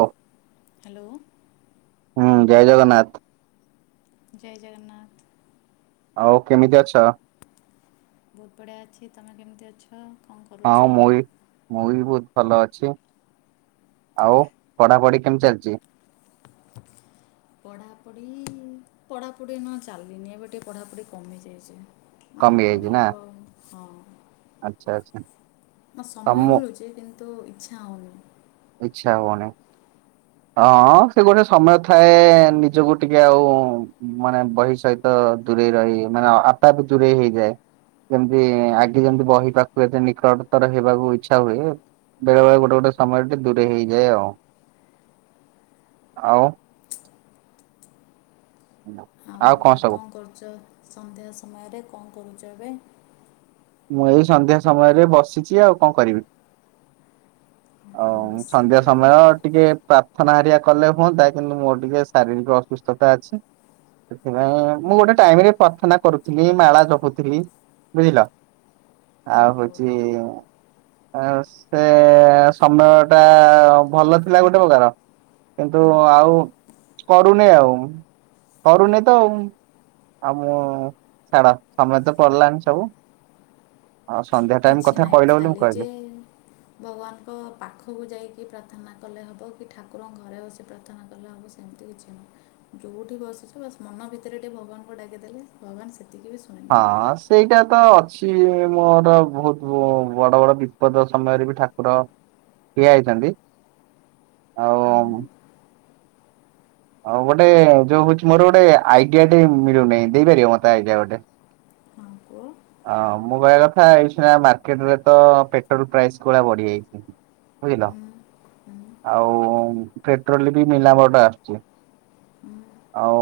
ଓଃ hello ହଁ ଜୟ ଜଗନ୍ନାଥ। ଜୟ ଜଗନ୍ନାଥ। ଆଉ କେମିତି ଅଛ? ବହୁତ୍ ବଢ଼ିଆ ଅଛି ତମେ କେମିତି ଅଛ? କ'ଣ କରୁଛ ହଁ ମୁଁ ବି ମୁଁ ବି ବୋହୁତ୍ ଭଲ ଅଛି। ଆଉ ପଢାପଢି କେମିତି ଚାଲିଛି? ପଢାପଢି ପଢାପଢି ନା ଚାଲିନି ଏବେ ଟିକେ ପଢାପଢି କମି ଯାଇଛି। ମାନେ କମି ଯାଇଛି ନା ପଢିବାକୁ ଆଉ ସ ଆଚ୍ଛା ଆଚ୍ଛା ତମୋ ତ ଇଚ୍ଛା ହୋଉନି। ଇଚ୍ଛା ହୋଉନି? ହଁ ସେ ଗୋଟେ ସମୟ ଥାଏ ନିଜକୁ ଟିକେ ଆଉ ମାନେ ବହି ସହିତ ତ ଦୂରେଇ ରହି ମାନେ ଆପେ ଆପେ ଦୂରେଇ ହେଇଯାଏ। ଯେମିତି ଆଗେ ଯେମିତି ବହି ପାଖକୁ ଏତେ ନିକଟତର ହେବାକୁ ଇଚ୍ଛା ହୁଏ ବେଳେ ବେଳେ ଗୋଟେ ଗୋଟେ ସମୟରେ ଟିକେ ଦୂରେଇ ହେଇଯାଏ ଆଉ। ଆଉ? ହ [inaudible] ଆଉ କଣ କରୁଚ ସନ୍ଧ୍ୟା ସମୟରେ କଣ କରୁଚ ଏବେ? ମୁଁ ଏଇ ସନ୍ଧ୍ୟା ସମୟରେ ବସିଛି ଆଉ କଣ କରିବି। ଆଉ ସନ୍ଧ୍ୟା ବସିକି ସମୟ ଟିକେ ପ୍ରା ଥନା ହେରିଆ କଲେ ହୁଅନ୍ତା କିନ୍ତୁ ମୋର ଟିକେ ଶାରୀରିକ ଅସୁସ୍ଥତା ଅଛି। ସେଥିପାଇଁ ମୁଁ ଗୋଟେ ଟାଇମ୍ ରେ ପ୍ରାର୍ଥନା କରୁଥିଲି ମାଳା ଜପୁଥିଲି ବୁଝିଲ? ଆଉ ଓହୋ ହୋଉଛି ଆ ସେ ସମୟ ଟା ଭଲ ଥିଲା ଗୋଟେ ପକାର। କିନ୍ତୁ ହୁଁ ଆଉ କରୁନି ଆଉ କରୁନି ତ ଆଉ। ଆଉ ମୁଁ ଛାଡ ସମୟ ତ ପଳେଇଲାନି ସବୁ। ଆଉ ସନ୍ଧ୍ୟା ଟାଇମ କିଛି କଥା ନାହିଁ କହିଲ ବୋଲି ମୁଁ ଖାଲି କହିଲି। ଯେ ଭଗବାନଙ୍କ ପାଖକୁ ଯାଇକି ପ୍ରାର୍ଥନା କଲେ ହବ କି ଠାକୁରଙ୍କ ଘରେ ବସି ପ୍ରାର୍ଥନା କଲେ ହବ ସେମିତି କିଛି ନୁହଁ ଯୋଉଠି ବସିଛ ବାସ୍ ମନ ନ ଭିତରେ ଟିକେ ଭଗବାନଙ୍କୁ ଡାକି ଦେଲେ ଭାଗବାନ ସେ ହଁ ସେଇଟା ତ ଅ ଛି ମୋର ବହୁତ ବଡ ବଡ ବିପଦ ସମୟରେ ବି ଠାକୁର ଠିଆ ହେଇଛନ୍ତି ଆଉ ହୁଁ ଆଉ ଗୋଟେ ଯୋଉ ହୋଉଛି ମୋର ଗୋଟେ ଆଇଡିଆ ଟେ ମିଳୁନି ଦେଇପାରିବ ମତେ ଆଇଡିଆ ଗୋଟେ? ହଁ କୁହ ଆ ମୋବାଇ କଥା ଏଇ ସିନା ମାର୍କେଟ ରେ ତ ପେଟ୍ରୋଲ ପ୍ରାଇସ୍ ଖଳିଆ ବଢିଯାଇଛି। ବୁଝିଲ ହୁଁ ହୁଁ ଆଉ ପେଟ୍ରୋଲ୍ ବି ମିଲାମଡ ଆସୁଛି। ହୁଁ ଆଉ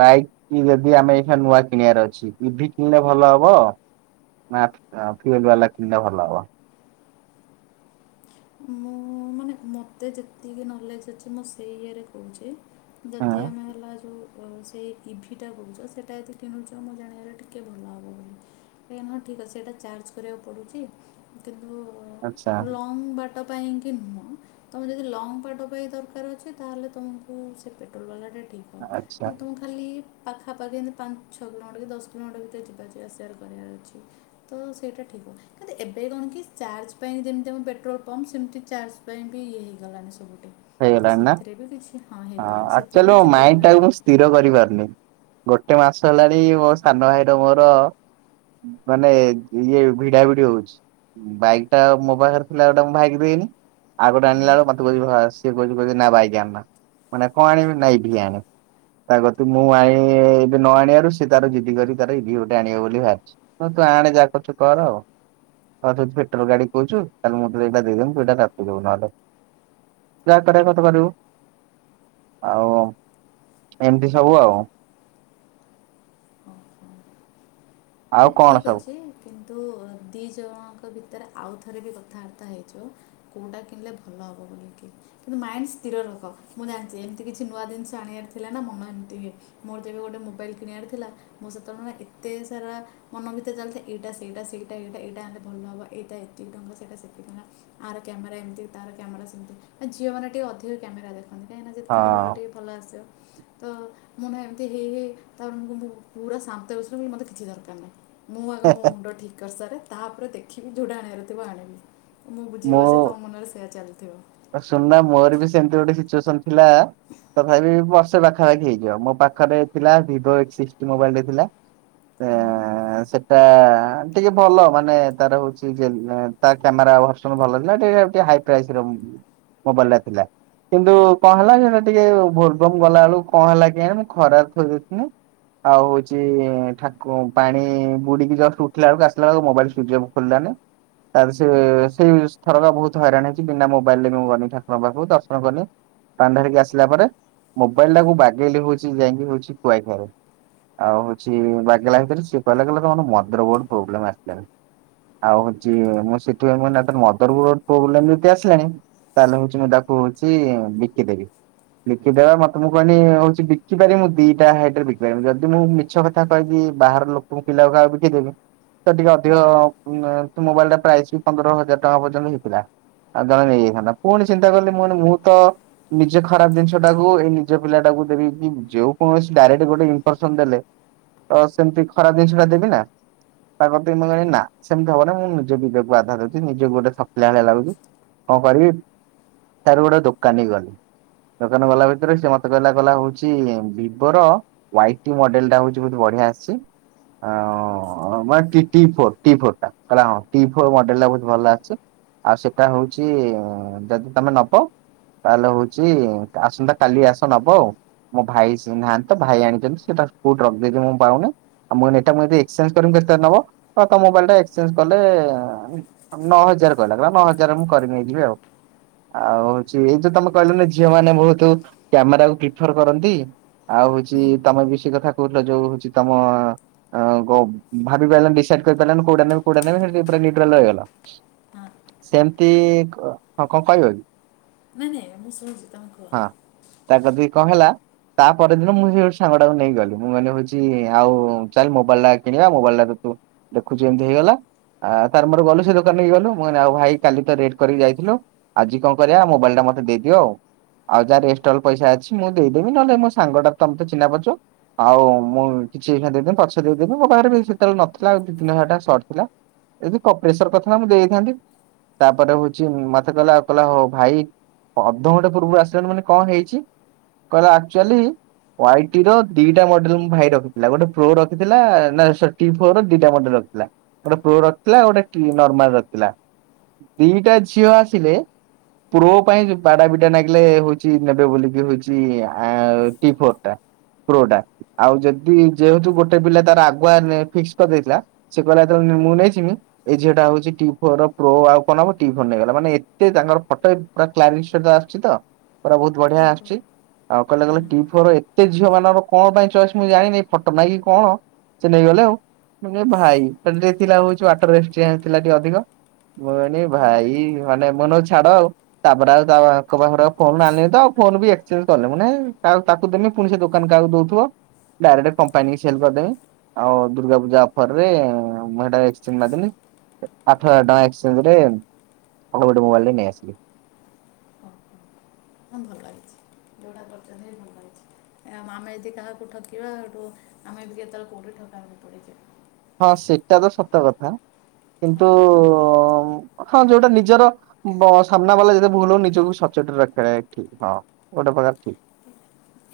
ବାଇକ୍ କି ଯଦି ଆମେ ଏଖିନା ନୂଆ କିଣିବାର ଅଛି ଇଭି କିଣିଲେ ଭଲ ହବ ନା ଫି ଫିଲଉଲୁ ବାଲା କିଣିଲେ ଭଲ ହବ। ମୁଁ ମାନେ ମୋତେ ଯେତିକି ନଲେଜ୍ ଅଛି ମୁଁ ସେଇ ଇଏରେ କୋହୁଚି ହଁ ଯଦି ଆମେ ହେଲା ଯୋଉ ଉଁ ସେଇ ଇଭିଟା କୋହୁଚ ସେଟା ଏତେ କିଣୁଚ। ମୁଁ ଜାଣିବାରେ ଟିକିଏ ଭଲ ହବ ବୋଲି। ଏଁ ନା ଠିକ୍ ଅଛି। ସେଇଟା ଚାର୍ଜ କରିବାକୁ ପଡୁଚି। ଆଚ୍ଛା। ତମ ପାଇଁ କି ମୋ ତମେ ଯଦି ଲଙ୍ଗ ବାଟ ପାଇଁ ଦରକାର ଅଛି ତାହେଲେ ତୁମୁକୁ ସେ ପେଟ୍ରୋଲ ବାଲା ଟା ଆଚ୍ଛା ମୁଁ ତୁମକୁ ଖାଲି ପାଖାପାଖି ଏମିତି ପାଞ୍ଚ ଛଅ କିଲୋମିଟର କି ଦଶ କିଲୋମିଟର ଭିତରେ ଯିବାର ଆସିବାର କରିବାର ଅଛି। ତ ସେଇଟା ଠିକ୍। କିନ୍ତୁ ଏବେ କଣ କି ଚାର୍ଜ ପାଇଁ ଯେମିତି ଆମ ପେଟ୍ରୋଲ ପମ୍ପ ସେମିତି ଚାର୍ଜ ପାଇଁ ବି ଇଏ ହେଇଗଲାଣି ସବୁ। ହେଇଗଲାଣି ନା ହଁ ହେଇଗଲାଣି ସେଥିରେ ଆକଚ୍ୟୁଲି ବି ମୋ କିଛି ପ୍ରୋବ୍ଲେମ୍ ମାଇଣ୍ଡିଟା କୁ ମୁଁ ନାହିଁ ସ୍ଥିର କରିପାରୁନି। ଗୋଟେ ମାସ ହେଲାଣି ମୋ ସାନ ଭାଇର ମୋର ମାନେ ଇଏ ଭିଡା ଭିଡି ହୋଉଚି। ବାଇକ୍ ଟା ମୋ ପାଖରେ ଥିଲା ଗୋଟା ମୁଁ ଭାଇକି ଦେଇଦେନି ଆଉ ଗୋଟେ ହଁ ଆଣିଲା ବେଳୁକୁ ମତେ କୋହୁଚି ଭାସ ସିଏ କୋହୁଚି କୋହୁଚି ନା ବାଇକ୍ ଆଣେନା। ମାନେ କଣ ଆଣିବି ନା ଇଭି ଆଣେ। ତା କତୁରୁ ମୁଁ ଆଣି ବି ନ ଆଣିବାରୁ ସେ ତାର ଜିଦି କରି ତାର ଇଭି ଗୋଟେ ଆଣିବ ବୋଲି ଭାହାରିଚି ହଁ ତୁ ଆଣେ ଯାହା କୁରୁଚୁ କର ଆଉ। ହଁ ତୁ ଯଦି ପେଟ୍ରୋଲ ଗାଡି କୋହୁଚୁ ତାହେଲେ ମୁଁ ତତେ ଏଇଟା ଦେଇଦେନି ତୁ ଏଇଟା ତାକୁ ଦୋବୁ ନହେଲେ ଯାହା କରିବା କଥା ତୁ କରିବୁ। ଆଉ ଏମିତି ସବୁ ଆଉ। ହଉ ହଉ [inaudible] ନା କଣ ଠିକ୍ ସବୁ ଅଛି କିନ୍ତୁ ଦିଇ ଜଣ‌ଆଙ୍କ ଭି ଏରା ଆଉ ଥରେ ବି କଥାବାର୍ତ୍ତା ହେଇଯିବ। କୋଉଟା କିଣିଲେ ଭଲ ହବ ବୋଲି କି କିନ୍ତୁ ମାଇଣ୍ଡ ସ୍ଥିର [unintelligible] ମୁଁ ଜାଣିଚି ଏମିତି କିଛି ନୂଆ ଜିନିଷ ଆଣିବାର ଥିଲା ନା ମନ ଏମତିି ହୁଏ। ମୋର ଯେବେ ଗୋଟେ ମୋବାଇଲ କିଣିବାର ଥିଲା ମୁଁ ସେତେବେଳେ ଏତେ ସାରା ମନ ଭିତରେ ଚାଲିଥାଏ ଏଇଟା ସେଇଟା ସେଇଟା ଏଇଟା ଭଲ ହବ ଏଇଟା ଏତିକି ଟଙ୍କା ସେଟାକି ଟଙ୍କା ଆର କେ କ୍ୟାମେରା ଏମିତି ତାର କ୍ୟାମେରା ସେମିତି ନା ଝିଅମାନେ ଟିକେ ଅଧିକ କ୍ୟାମେରା ଦେଖ ନ୍ତି କାହିଁକିନା ଯଦି ଫଟୋ ଫଟ ହଁ ଟିକେ ଭଲ ଆସିବ ତ ମୁଁ ନା ଏମତି ହେଇ ହେଇ ତାପରେ ମୁଁ କହିଲି ମୁଁ ପୁରା ଶାନ୍ତ ବସିଲି ବୋଲି ମୋତେ କିଛି ଦରକାର ନାହିଁ। ମୁଁ ଆଗ ମୋ ମୁଣ୍ଡ ଠିକ କରିସାରେ ତାପରେ ଦେଖିବି ଯୋଉଟା ଆଣିବାର ଥିବ ଆଣିବି। ମୁଁ ବୁଝି ପାରୁଚି ତମ ମନରେ ସେୟା ଚାଲିଥିବ। ଶୁଣନା ମୋର ବି ସେମିତି ଗୋଟେ ସିଚୁଏସନ୍ ଥିଲା ତଥାପି ବର୍ଷ ସେ ପାଖାପାଖି ହେଇଯିବ ମୋ ପାଖରେ ଥିଲା ଭିଭୋଏଇଟ୍ ସିକ୍ସଟି ମୋବାଇଲ ଟେ ଥିଲା। ହଁ ନା? ଏଁ ସେପ୍ ତା ଟିକେ ଭଲ ମାନେ ତାର ହୋଉଚି ଜେନ୍ ତା କ୍ୟାମେରା ଭର୍ସନ ଭଲଥିଲା ଟିକେ ଟିକ ହାଇ ପ୍ରାଇସ ର ମୋବାଇଲ ଟା ଥିଲା। କିନ୍ତୁ କଣ ହେଲା ସେଟା ଟିକେ ଭୋଲବମ୍ ଗଲା ବେଳକୁ କଣ ହେଲା କି ମୁଁ ଖରାରେ ଥୋଇ ଦେଇଥିନି ଆଉ ହୋଉଚି ଠାକୁ ପାଣି ବୁଡିକି ଜଷ୍ଟ ଉଠିଲା ବେଳକୁ ଆସିଲା ବେଳକୁ ମୋବାଇଲ ସୁଚଅପ୍ ଖୋଲିଲାନି। ତା ସେ ସେଇ ଥରକା ବୋହୁତ ହଇରାଣ ହେଇଚି ବିନା ମୋ [unintelligible] ମୁଁ ଗଲି ଠାକୁରଙ୍କ ପାଖକୁ ଦର୍ଶନ କଲି। ପାଣି ଢାଳିକି ଆସିଲା ପରେ ମୋବାଇଲ ଟାକୁ ବାଗେଇଲି ହୋଉଚି ଯାଇକି ହୋଉଚି କୁଆଖିଆରେ। ଆଉ ହୋଉଚି ବାଗଲା ଭିତରେ ସିଏ କହିଲା ଗ ତମର ମଦର ବୋଡ ପ୍ରୋବ୍ଲେମ ଆସିଲାଣିି। ଆଉ ହୋଉଚି ମୁଁ ସେଥିପାଇଁ ମଦରୋ ବୋର୍ଡ଼ ପ୍ରୋବ୍ଲେ ଯଦି ଆସିଲାଣି ତାହେଲେ ହୋଉଚି ମୁଁ ତାହାକୁ ହୋଉଚି ବିକିଦେବି। ବିକି ଦବା ମତେ ମୁଁ କହିନି ହୋଉଚି ବିକି ପାରିବି ଦିଟା ହାଇଟରେ ବିକି ପାରିବି ଯଦି ମୁଁ ମିଛ କଥା କହିବି ବାହାର ଲୋକଙ୍କୁ ପିଲାକୁକାହାକୁ ବିକିଦେବି। ତ ଟିକେ ହୁଁ ଅଧିକ ମୋବାଇଲ ଟା ପ୍ରାଇସ୍ ବି ପନ୍ଦର ହଜାର ଟଙ୍କା ପର୍ଯ୍ୟନ୍ତ ହେଇଥିଲା ଆଉ ଜଣେ ନେଇ [unintelligible] ପୁଣି ଚିନ୍ତା କଲି ମୁୁଁ ଏଇନା ମୁଁ ତ ନିଜ ଖରାପ ଜିନିଷ ଟାକୁ ଏଇ ନିଜ ପିଲାଟାକୁ ଦେବିକି। ଯେଉ କୌଣସି ଡାଇରେକ୍ଟ ଗୋଟେ ଇନଫର୍ସନ ଦେଲେ ତ ସେମିତି ଖରାପ ଜିନିଷଟା ଦେବି ନା। ତା କତିକି ମୁଁ କହିନି ନା ସେମିତି ହବ ନା ମୁଁ ନିଜେ ବିବେକ କୁ ବାଧା ଦୋଉଚି ନିଜକୁ ଗୋଟେ ଠ କିଲା ଭଳିଆ ଲାଗୁଚି। କଣ କରିବି ତାପରେ ଗୋଟେ ଦୋକାନୀକି ଗଲି ଦୋକାନକୁ ଗଲା ଭିତରେ ସେ ମତେ କହିଲା କହିଲା ହଉଛି ଭିବୋର ୱାଇଟି ମଡେଲଟା ହଉଛି ବହୁତ ବଢିଆ ନୂଆ ଆସିଛି ଅ ନା T T four T four ଟା କହିଲା ହଁ ଟି ଫୋର୍ ମଡେଲ ଟା ବହୁ ଭଲ ଅଛି। ଆଉ ସେଟା ହଉଛି ଯଦି ତମେ ନବ ତାହେଲେ ହଉଛି ଆସନ୍ତା କାଲି ଆସ ନବ ଆଉ ମୋ ଭାଇ ନାହାନ୍ତି ତ ଭାଇ ଆଣିଛନ୍ତି ସେଟା କୋଉଠି ରଖିଦେଇଛନ୍ତି ମୁଁ ପାଉନି ମୁଁ କହିଲି ତମେ ଯଦି ଏକ୍ସଚେଞ୍ଜ କରିବ କେତେ ନବ? ହଁ ତମ ମୋବାଇଲ ଟା ଏକ୍ଚେଞ୍ଜ କଲେ ନଅ ହଜା ହଜାର କହିଲା। କହିଲା ନଅ ହଜାର ମୁଁ କରି ନେଇଯିବି ଆଉ। ଆଉ ହଉଛି ଏଇ ଯୋଉ ତମେ କହିଲନି ଝିଅମାନେ ବହୁତ କ୍ୟାମେରାକୁ ପ୍ରିଫର କରନ୍ତି। ଆଉ ହଉଛି ହୁଁ ତମେ ବି ସେ କଥା କହୁଥିଲ ଯୋଉ ହଉଛି ତମ ଗ ଭାବିପାଇଲନି ଡିସାଇଡ କରିପାଇଲନି କୋଉଟା ନେବି କୋଉଟା ନେବି ସେଇଟା ଯୋଉଥିରେ ନିଉଟ୍ରାଲ ରହିଗଲା। ହଁ ସେମିତି ହଁ କଣ କହିବ କି? ନାଇଁ ନାଇଁ ମୁଁ ଶୁଣୁଛି ତମେ କୁହ। [unintelligible] କି କଣ ହେଲା ତାପରଦିନ ମୁଁ ସେ ଯୋଉ ସାଙ୍ଗଟାକୁ ନେଇକି ଗଲି। ମୁଁ କହିଲି ହଉଛି ଆଉ ଚାଲ ମୋବାଇଲଟା କିଣିବା ମୋବାଇଲ ଟା ତୁ ଦେଖୁଛୁ ଏମିତି ହେଇଗଲା। ଆ ତାର ମୋର ଗଲୁ ସେ ଦୋକାନିକୁ ଗଲୁ ମୁଁ ଆଉ ଭାଇ କାଲି ତ ରେଟ କରିକି ଯାଇଥିଲୁ। ଆଜି କଣ କରିବା ମୋବାଇଲଟା ମତେ ଦେଇଦିଅ ଆଉ। ଆଉ ଯାହା ଇନଷ୍ଟଲ ପଇସା ଅଛି ମୁଁ ଦେଇଦେବି, ନହେଲେ ମୋ ସାଙ୍ଗଟା ତମେ ଚିହ୍ନା ପରିଛ ଆଉ ମୁଁ କିଛି ଏଇନା ଦେବି ପଛେ ଦେଇ ଦେବି ମୋ ପାଖରେ ବି ସେତେବେଳେ ନଥିଲା ଦିଇ ତିନିହଜାର ଟଙ୍କା ସର୍ଟ ଥିଲା। ଯଦି [unintelligible] କରିଥାନ୍ତ ମୁଁ ଦେଇଥାନ୍ତି ତାପରେ ହଉଛି ମ ସେ କହିଲା ଆଉ କହିଲା ହଉ ଭାଇ, ଅଧଘଣ୍ଟେ ପୂର୍ବରୁ ଆସିଲାଣି ମାନେ କଣ ହେଇଛି? କହିଲା ଅକ୍ଚୁଆଲି ୱାଇଟିର ଦିଟା ମଡେଲ ମୋ ଭାଇ ରଖିଥିଲା, ଗୋଟେ ପ୍ରୋ ରଖିଥିଲା ନା ସରି ଟି ଫୋର ଦିଟା ମଡେଲ ଥିଲା ଗୋଟେ ପ୍ରୋ ରଖିଥିଲା ଗୋଟେ ନର୍ମାଲ ରଖିଥିଲା ଦିଟା ଝିଅ ଆସି ଥିଲେ ପ୍ରୋ ପାଇଁ ବାଡା ପିଟା ନାଗିଲେ ହଉଛି ନେବେ ବୋଲିକି ହଉଛି ଆ ଟିଫୋର ଟା ପ୍ରୋଟା ଆଉ ଯଦି ଯେହେତୁ ଗୋଟେ ପିଲା ତାର ଆଗୁଆ ଫିକ୍ସ କରିଦେଇଥିଲା ସେ କହିଲା ଯେତେ ମୁଁ ନେଇଜିମି ଏଇ ଝିଅଟା ହଉଛି ଟି ଫୋର ପ୍ରୋ ଆଉ କଣ ନବ ଟି ଫୋର ନେଇଗଲା ମାନେ ଏ ତିକି ତାଙ୍କର ଫଟୋ ପୁରା କ୍ଲାରିଟ୍ ସହ ଆସୁଛି ତ? ପୁରା ବହୁତ ବଢିଆ ଆଉ କୁହ। ଆସୁଛି ଆଉ କହିଲେ ହଁ କହିଲେ ହଁ। ଟି ଫୋର ସେ ଝିଅ ମାନଙ୍କର କଣ ପାଇଁ ଚଏସ ମୁଁ ଜାଣିନି ଫଟୋ ପାଇଁ କଣ ସେ ନେଇଗଲେ ଆଉ। [unintelligible] ଭାଇ [unintelligible] ଥିଲା ହଉଛି ବାଟରେ ଏକସ୍ଚେଞ୍ଚ ଥିଲା ଟିକେ ଅଧିକ ମୁଁ କହିଲି ହଁ ଭାଇ। ମାନେ ମୁଁ [unintelligible] ଛାଡ ଆଉ ତାପରେ ଆଉ ତାଙ୍କ ପାଖରେ ଫୋନ ଆଣିନି ତ ଆଉ ଫୋନ ବି ଏକ୍ସଚେଞ୍ଜ କରିନି ମୁଁଁ କହିଲି ହେ [unintelligible] ତାକୁ ଦେମି ପୁଣି ସେ ଦୋକାନ କାହାକୁ ଦଉଥିବ ଡାଇରେକ୍ଟ କମ୍ପାନୀକି ସେଲ କରିଦେମି। ଆଉ ଦୁର୍ଗାପୂଜା ଅଫରରେ ମୁଁ ହେଇଟା ଏକ୍ସଚେଞ୍ଜ ମାରିଦେଲି। ଆଠହଜାର ଟଙ୍କା ଏକ୍ସଚେଞ୍ଜରେ ଆଉ ଗୋଟେ ମୋବାଇଲ ଟେ ନେଇଆସିଲି। ହଉ, ହଉ। ହଁ ଭଲ ଲାଗୁଛି। ଯୋଉଟା କରିଛନ୍ତି ଭଲ ହେଇଚି। ଆମେ ଯଦି କାହାକୁ ଠକିବା ସୋଉଟୁ ଆମେ ବି କେତେବେଳେ କୋଉଠି ଠକି ହଁ ସେଟା ତ ସତ କଥା। କିନ୍ତୁ ହଁ ଯୋଉଟା ନିଜର ବ ସାମ୍ନା ବାଲା ଯଦି ଭୁଲ ନିଜକୁ ସଚୋ ସଚ୍ଚୋଟ ରଖିଆ ଠିକ ହଁ ଗୋଟେ ପ୍ରକାର ଠିକ।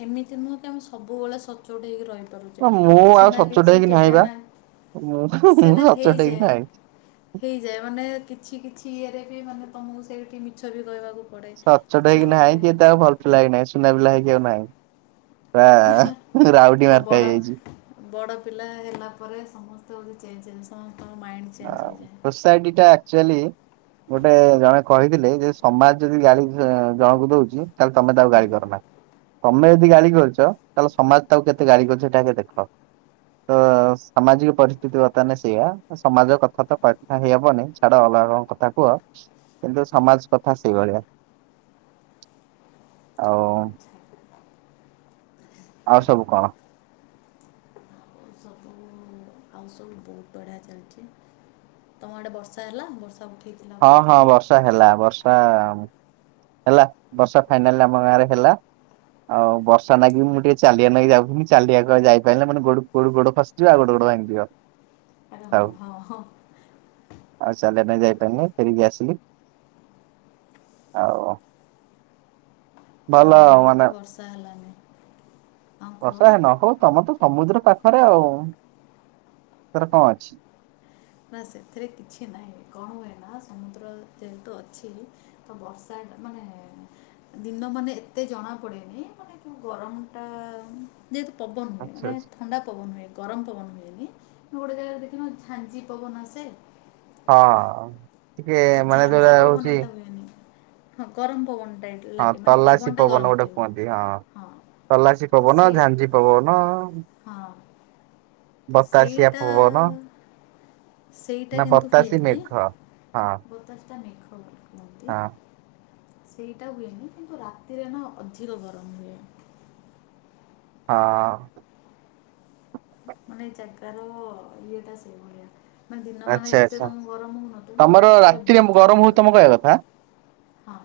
ଏମିତି ନୁହଁ କି ଆମେ ସବୁବେଳେ ସଚ୍ଚୋଟ ହେଇକି ରହି ମୁଁ ଆଉ ସଚ୍ଚୋଟ ହେଇକି ନାଁହିଁ ବା ମୁଁ ସେଇଟା ସଚ୍ଚୋଟ ହେଇ ହେଇଯାଏ ନାହିଁ। ହେଇଯାଏ ମାନେ କିଛି କିଛି ଇଏରେ ବି ମାନେ ତମକୁ ସେଇଠି ମିଛ ବି କହିବାକୁ ପଡ଼େ ସଚ୍ଚୋଟ କିଛି ହେଇକି ଗୋଟେ ନାହିଁକି ଆଉ ଭଲ ପିଲା ହେଇ ନାହିଁ ସୁନା ପିଲା ହେଇକି ଆଉ ନାହିଁ। ପୂରା ରାଉଡି ଓ ମାରାକା ବଡ଼ ହେଇଯାଇଛି। ବଡ଼ ପିଲା ହେଲା ପରେ ସମସ୍ତେ ହୋଉ ଚେଞ୍ଜ ଜିନିସ। ହଁ ସୋସାଇଟି ଟା ଆକୁଚୁଆଲି। ଗୋଟେ ଜଣେ କହିଥିଲେ ଯେ ସମାଜ ଯଦି ଗାଳି ଜଣକୁ ଦଉଛି। ତାହେଲେ ତମେ ତାକୁ ଗାଳି କରନା। ତମେ ଯଦି ଗାଳି କରିଛ ତାହେଲେ ସମାଜ କେତେ ତାକୁ ଗାଳି କରଛି ସେଇଟା ଦେଖ। ତ ସାମାଜିକ ପରିସ୍ଥିତି ବର୍ତ୍ତମାନ ସେଇଆ। ସମାଜ କଥା ତ କଥାହେଇହବନି ଛାଡ ଅଲଗା କଣ କଥା କୁହ କିନ୍ତୁ ସମାଜ କଥା ସେଇଭଳି। ଆଉ। ଆଚ୍ଛା ଆଉ ସବୁ କଣ? ଆଉ ସବୁ ଆଉ ସବୁ ବହୁତ ବଢ଼ିଆ ଚାଲିଛି ତମ ଆଡ଼େ ବର୍ଷା ହେଲା ବର୍ଷା ଉଠେଇଥିଲା ହଁ ହଁ କହୁଥିଲ ବର୍ଷା ହେଲା ବର୍ଷା। ହେଲା ବର୍ଷ ଫାଇନାଲ ଆମ ଗାଁ ରେ ହେଲା ଆଉ ବର୍ଷା ନାଗି ମୁଁ ଟିକେ ଚାଲିଆ ନେଇକ ଯାଉଥିଲି ଚାଲିଆ ଯାଇପାରିଲି ମାନେ ଗୋ ଗୋଡ ଗୋଡ ଫସିଯିବା ଆଉ ଗୋଟେ ଗୋଡ। ଭାଙ୍ଗି ଯିବ ଆରେ ଆଉ। ହଁ ହଁ ହଁ ଆଉ ଚାଲିବା ପାଇଁ ଯାଇପାରିଲି ନି ଫେରିକି ଆସିଲି। ଆଉ ନା ଭଲ। ଆମ ଆଡ଼େ କିନ୍ତୁ ମାନେ ବର୍ଷା ହେଲାନି। ହଁ ବର୍ଷା କୁହ ନ ହଉ ତମ ତ ସମୁଦ୍ର ପାଖରେ ଆଉ ସେର କଣ ଅଛି। ନା ସେଥିରେ କିଛି ନାହିଁ କଣ ହୁଏ ନା ସମୁଦ୍ର ଯେହେତୁ ଅଛି ତ ବର୍ଷା ମାନେ ଦିନ ମାନେ ଏତେ ଜଣା ପଡେନି ମାନେ ଯୋଉ ଗରମ ଟା ଯେହେତୁ ପବନ ହୁଏ ଆଚ୍ଛା ମାନେ ଆଚ୍ଛା। ଥଣ୍ଡା ପବନ ହୁଏ ଗରମ ପବନ ହୁଏନି ମୁଁ ଗୋଟେ ଜାଗାରେ ଦେଖି ଝାଞ୍ଜି ତ୍ ପବନେ ସେ ହଁ ଟିକେ ମାନେ ଝାଞ୍ଜି ଯୋଉଟା ପବନ ହଉଛି। ଏଇଟା ହୁଏନି ହଁ ଗରମ ପବନ ଟା ହଁ ଲାଗେ ମାନେ ତଲାସି ପବନ ଟା ଗରମ ଥିବ ହଁ। ତଲାସୀ ତ ପବନ ସେ ଝାଞ୍ଜି ପବନ। ହଁ ତ ବତାସିଆ ସେଇଟା ପୁବନ। ସେଇଟା ନା କିନ୍ତୁ ପତାଶୀ ହୁଏନି ମେଘ ହଁ [inaudible] ହଁ ସେଇଟା ହୁଏନି କିନ୍ତୁ ରାତିରେ ନା ଅଧିକ ଗରମ ହୁଏ। ହଁ ହଁ ମାନେ ଜାଗାର ଇଏଟା ସେଇଭଳିଆ। ମାନେ ଦିନ ମାନ ଆଚ୍ଛା ଏତେ ଆଚ୍ଛା। ତମକୁ ଗରମ ହଉନଥିବ କିୁ ତମର ରାତିରେ ବହୁତ ଗରମ ଅଧିକ। ହଉଛି ତମ କହିବା କଥା? ହଁ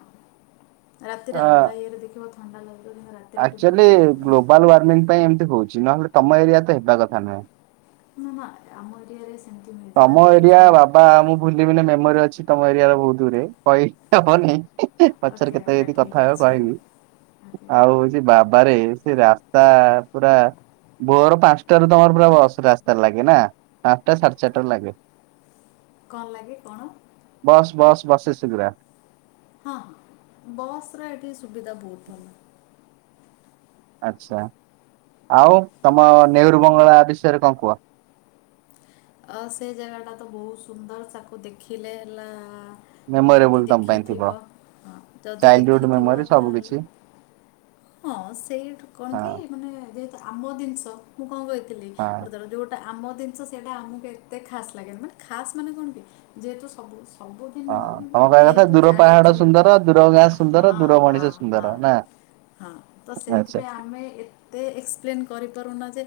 ରାତିରେ ଅ ଅଲଗା ଇଏରେ ଦେଖିବ ଥଣ୍ଡା ଲାଗିବ କିନ୍ତୁ ରାତ। ଆକ୍ଚୁଆଲି ଗ୍ଲୋବାଲ ୱାରୀଙ୍ଗି ପାଇଁ ଏମିତି ହଉଛି ନହେଲେ ତମ ଏରିଆ ତ ହେବା କଥା ନୁହେଁ। ନା ଆମ ଏରିଆରେ ଏସ। ତମ ଏରିଆ ବାବା ଆ ମୁଁ ଭୁଲିବିିନି ମେମୋରି ଅଛି। ତମ ଏରିଆ ର ବହୁତ ଦୂରେ କହି ହନାହିଁ। ପଛରେ ଓକେ କେତେ ଓକେ ଯଦି କଥା ଠିକ୍ ହେବ ଅଛି ହେଲି ଓକେ ଆଉ ଯେ ବାବାରେ ସେ ରା ତ ପୁରା ଭୋର ପାଞ୍ଚଟାରୁ ତମର ପୁରା ବସ ରାସ୍ତାରେ ଲାଗେ ନା ପାଞ୍ଚଟା ସା ସେଟାରେ ଲାଗେ। କଣ ଲାଗେ କଣ? ବସ ଶୀଘ୍ର। ହଁ ହଁ ବସ ର ଏଇଠି ସୁବିଧା ବହୁତ ଭଲ। ଆଚ୍ଛା। ଆଉ ତମ ନେହରୁ ବଙ୍ଗଳା ବିଷୟରେ କଣ କୁହ? ଅ ସେ ଜାଗାଟା ତ ବହୁତ ସୁନ୍ଦର ତାକୁ ଦେଖିଲେ ହେଲା। ଯଦି ମେମୋରେବୁଲ ତମ ପାଇଁ ଥିବ। ଦେଖିଥିବ। ଯଦି ଚାଇଲ୍ଡହୁଡ ଦେଖିଥିବ ମେମୋରି ସବୁ ତାହେଲେ? କିଛି ହଁ ସେଇଠୁ କଣ, ହଁ କି ମାନେ ଯେହେତୁ ଆମ ଜିନିଷ। ମୁଁ କଣ କହିଥିଲି। ହଁ। ପ୍ରଥମେ, ଯୋଉଟା ଆମ ଜିନିଷ ସେଟା ଆମକୁ ଏତେ ଖାସ୍ ଲାଗେନି। ବଟ ଖାସ୍ ମାନେ କଣ, କି ଯେହେତୁ ସବୁ ସବୁଦିନ ହଁ ନୁହଁ, ତମ କିନ୍ତୁ କହିବା କଥା ଯେହେତୁ ଦୂର ପାହାଡ ଜାଣିଛୁ। ସୁନ୍ଦର ଦୂର ଗାଁ ସୁନ୍ଦର ହଁ, ଦୂର ହଁ, ମଣିଷ ହଁ। ସୁନ୍ଦର ନା ହଁ ତ, ଆଚ୍ଛା ସେଥିପାଇଁ ଆମେ ଏତେ ଏକ୍ସପ୍ଲେନ କରିପାରୁନା ଯେ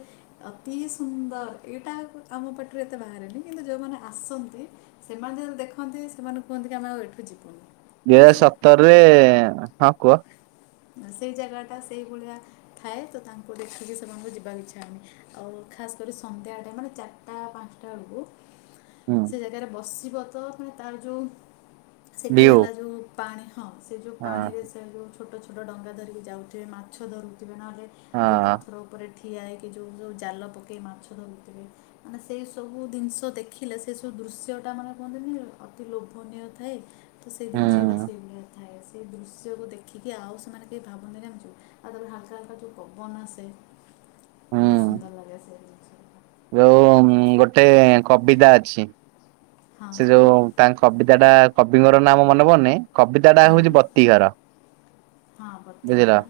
ଅତି ସୁନ୍ଦର, ଏଇଟା ଆମ ପାଟିରେ ଏତେ ବାହାରେନି। କିନ୍ତୁ ଯେଉଁମାନେ ଆସନ୍ତି ସେମାନେ ଦେଖନ୍ତି। ସେମାନେ କୁହନ୍ତି କି, ଆମେ ଆଉ ଏଠୁ ଯିବୁନି। ଦୁଇ ମାନେ ହଜାର ସେ ସତରରେ, ହଁ କୁହ। ସେଇ ଜାଗାଟା ସେଇ ଭଳିଆ ଥାଏ। ତ ତାଙ୍କୁ ଦେଖିକି ସେମାନଙ୍କୁ ଯିବାକୁ ଇଚ୍ଛା ହଉନି। ଆଉ' ଖାସ୍ କରି ସନ୍ଧ୍ୟାରେ, ମାନେ ଚାରିଟା, ପାଞ୍ଚଟା ବେଳକୁ। ହୁଁ ସେ ଜାଗାରେ ବସିବ ତ। ମାନେ ତାର ଯୋଉ, ସେଠି ଭିଉ ହେଲା ଯୋଉ ପାଣି ହଁ। ସେ ଯେଉଁ, ହଁ ପାଣିରେ ସେ ଯେଉଁ ଛୋଟ, ଛୋଟ ଡଙ୍ଗା ଧରିକି ଯାଉଥିବେ। ମାଛ ଧରୁ ଥିବେ ନହେଲେ, ହଁ ଯୋଉ ପଥର ଉପରେ ଠିଆ ହେଇକି ଯୋଉ, ଯୋଉ ଜାଲ ପକେଇ କି ମାଛ ଧଉଥିବେ। ମାନେ ସେଇ ସବୁ ଜିନିଷ ଦେଖିଲେ। ସେ ସବୁ ଦୃଶ୍ୟ ଟା ମାନେ କୁହନ୍ତି, କି ଅତି ଲୋଭନୀୟ ଥାଏ। ତ ସେଇ ଜିନିଷ ଟା ହୁଁ ସେଇଭଳିଆ, ଥାଏ। ସେଇ ଦୃଶ୍ୟକୁ ଦେଖି ଟିକେ ଆଉ, ସେମାନେ କେ ଭାବନା ଜାଣିଛୁ, ଆଉ ତା ଦେହରେ ହାଲକା, ହାଲକା ଯେଉ ପବନ ଆସେ ହୁଁ ବହୁତ ସୁନ୍ଦର ଲାଗେ ସେ ଜିନ୍ସ୍। ଯୋଉ ଗୋଟେ କବିତା ଅଛି। ସେ କୁହ ଯୋଉ ତାଙ୍କ, କବିତାଟା କବିଙ୍କର ନାଁ ମୋର ମନେ ପଡୁନି। କବିତାଟା ହୁଁ ହଉଛି, ବତିଘର। ହଁ ବୁଝିଲ। ପତିଆରା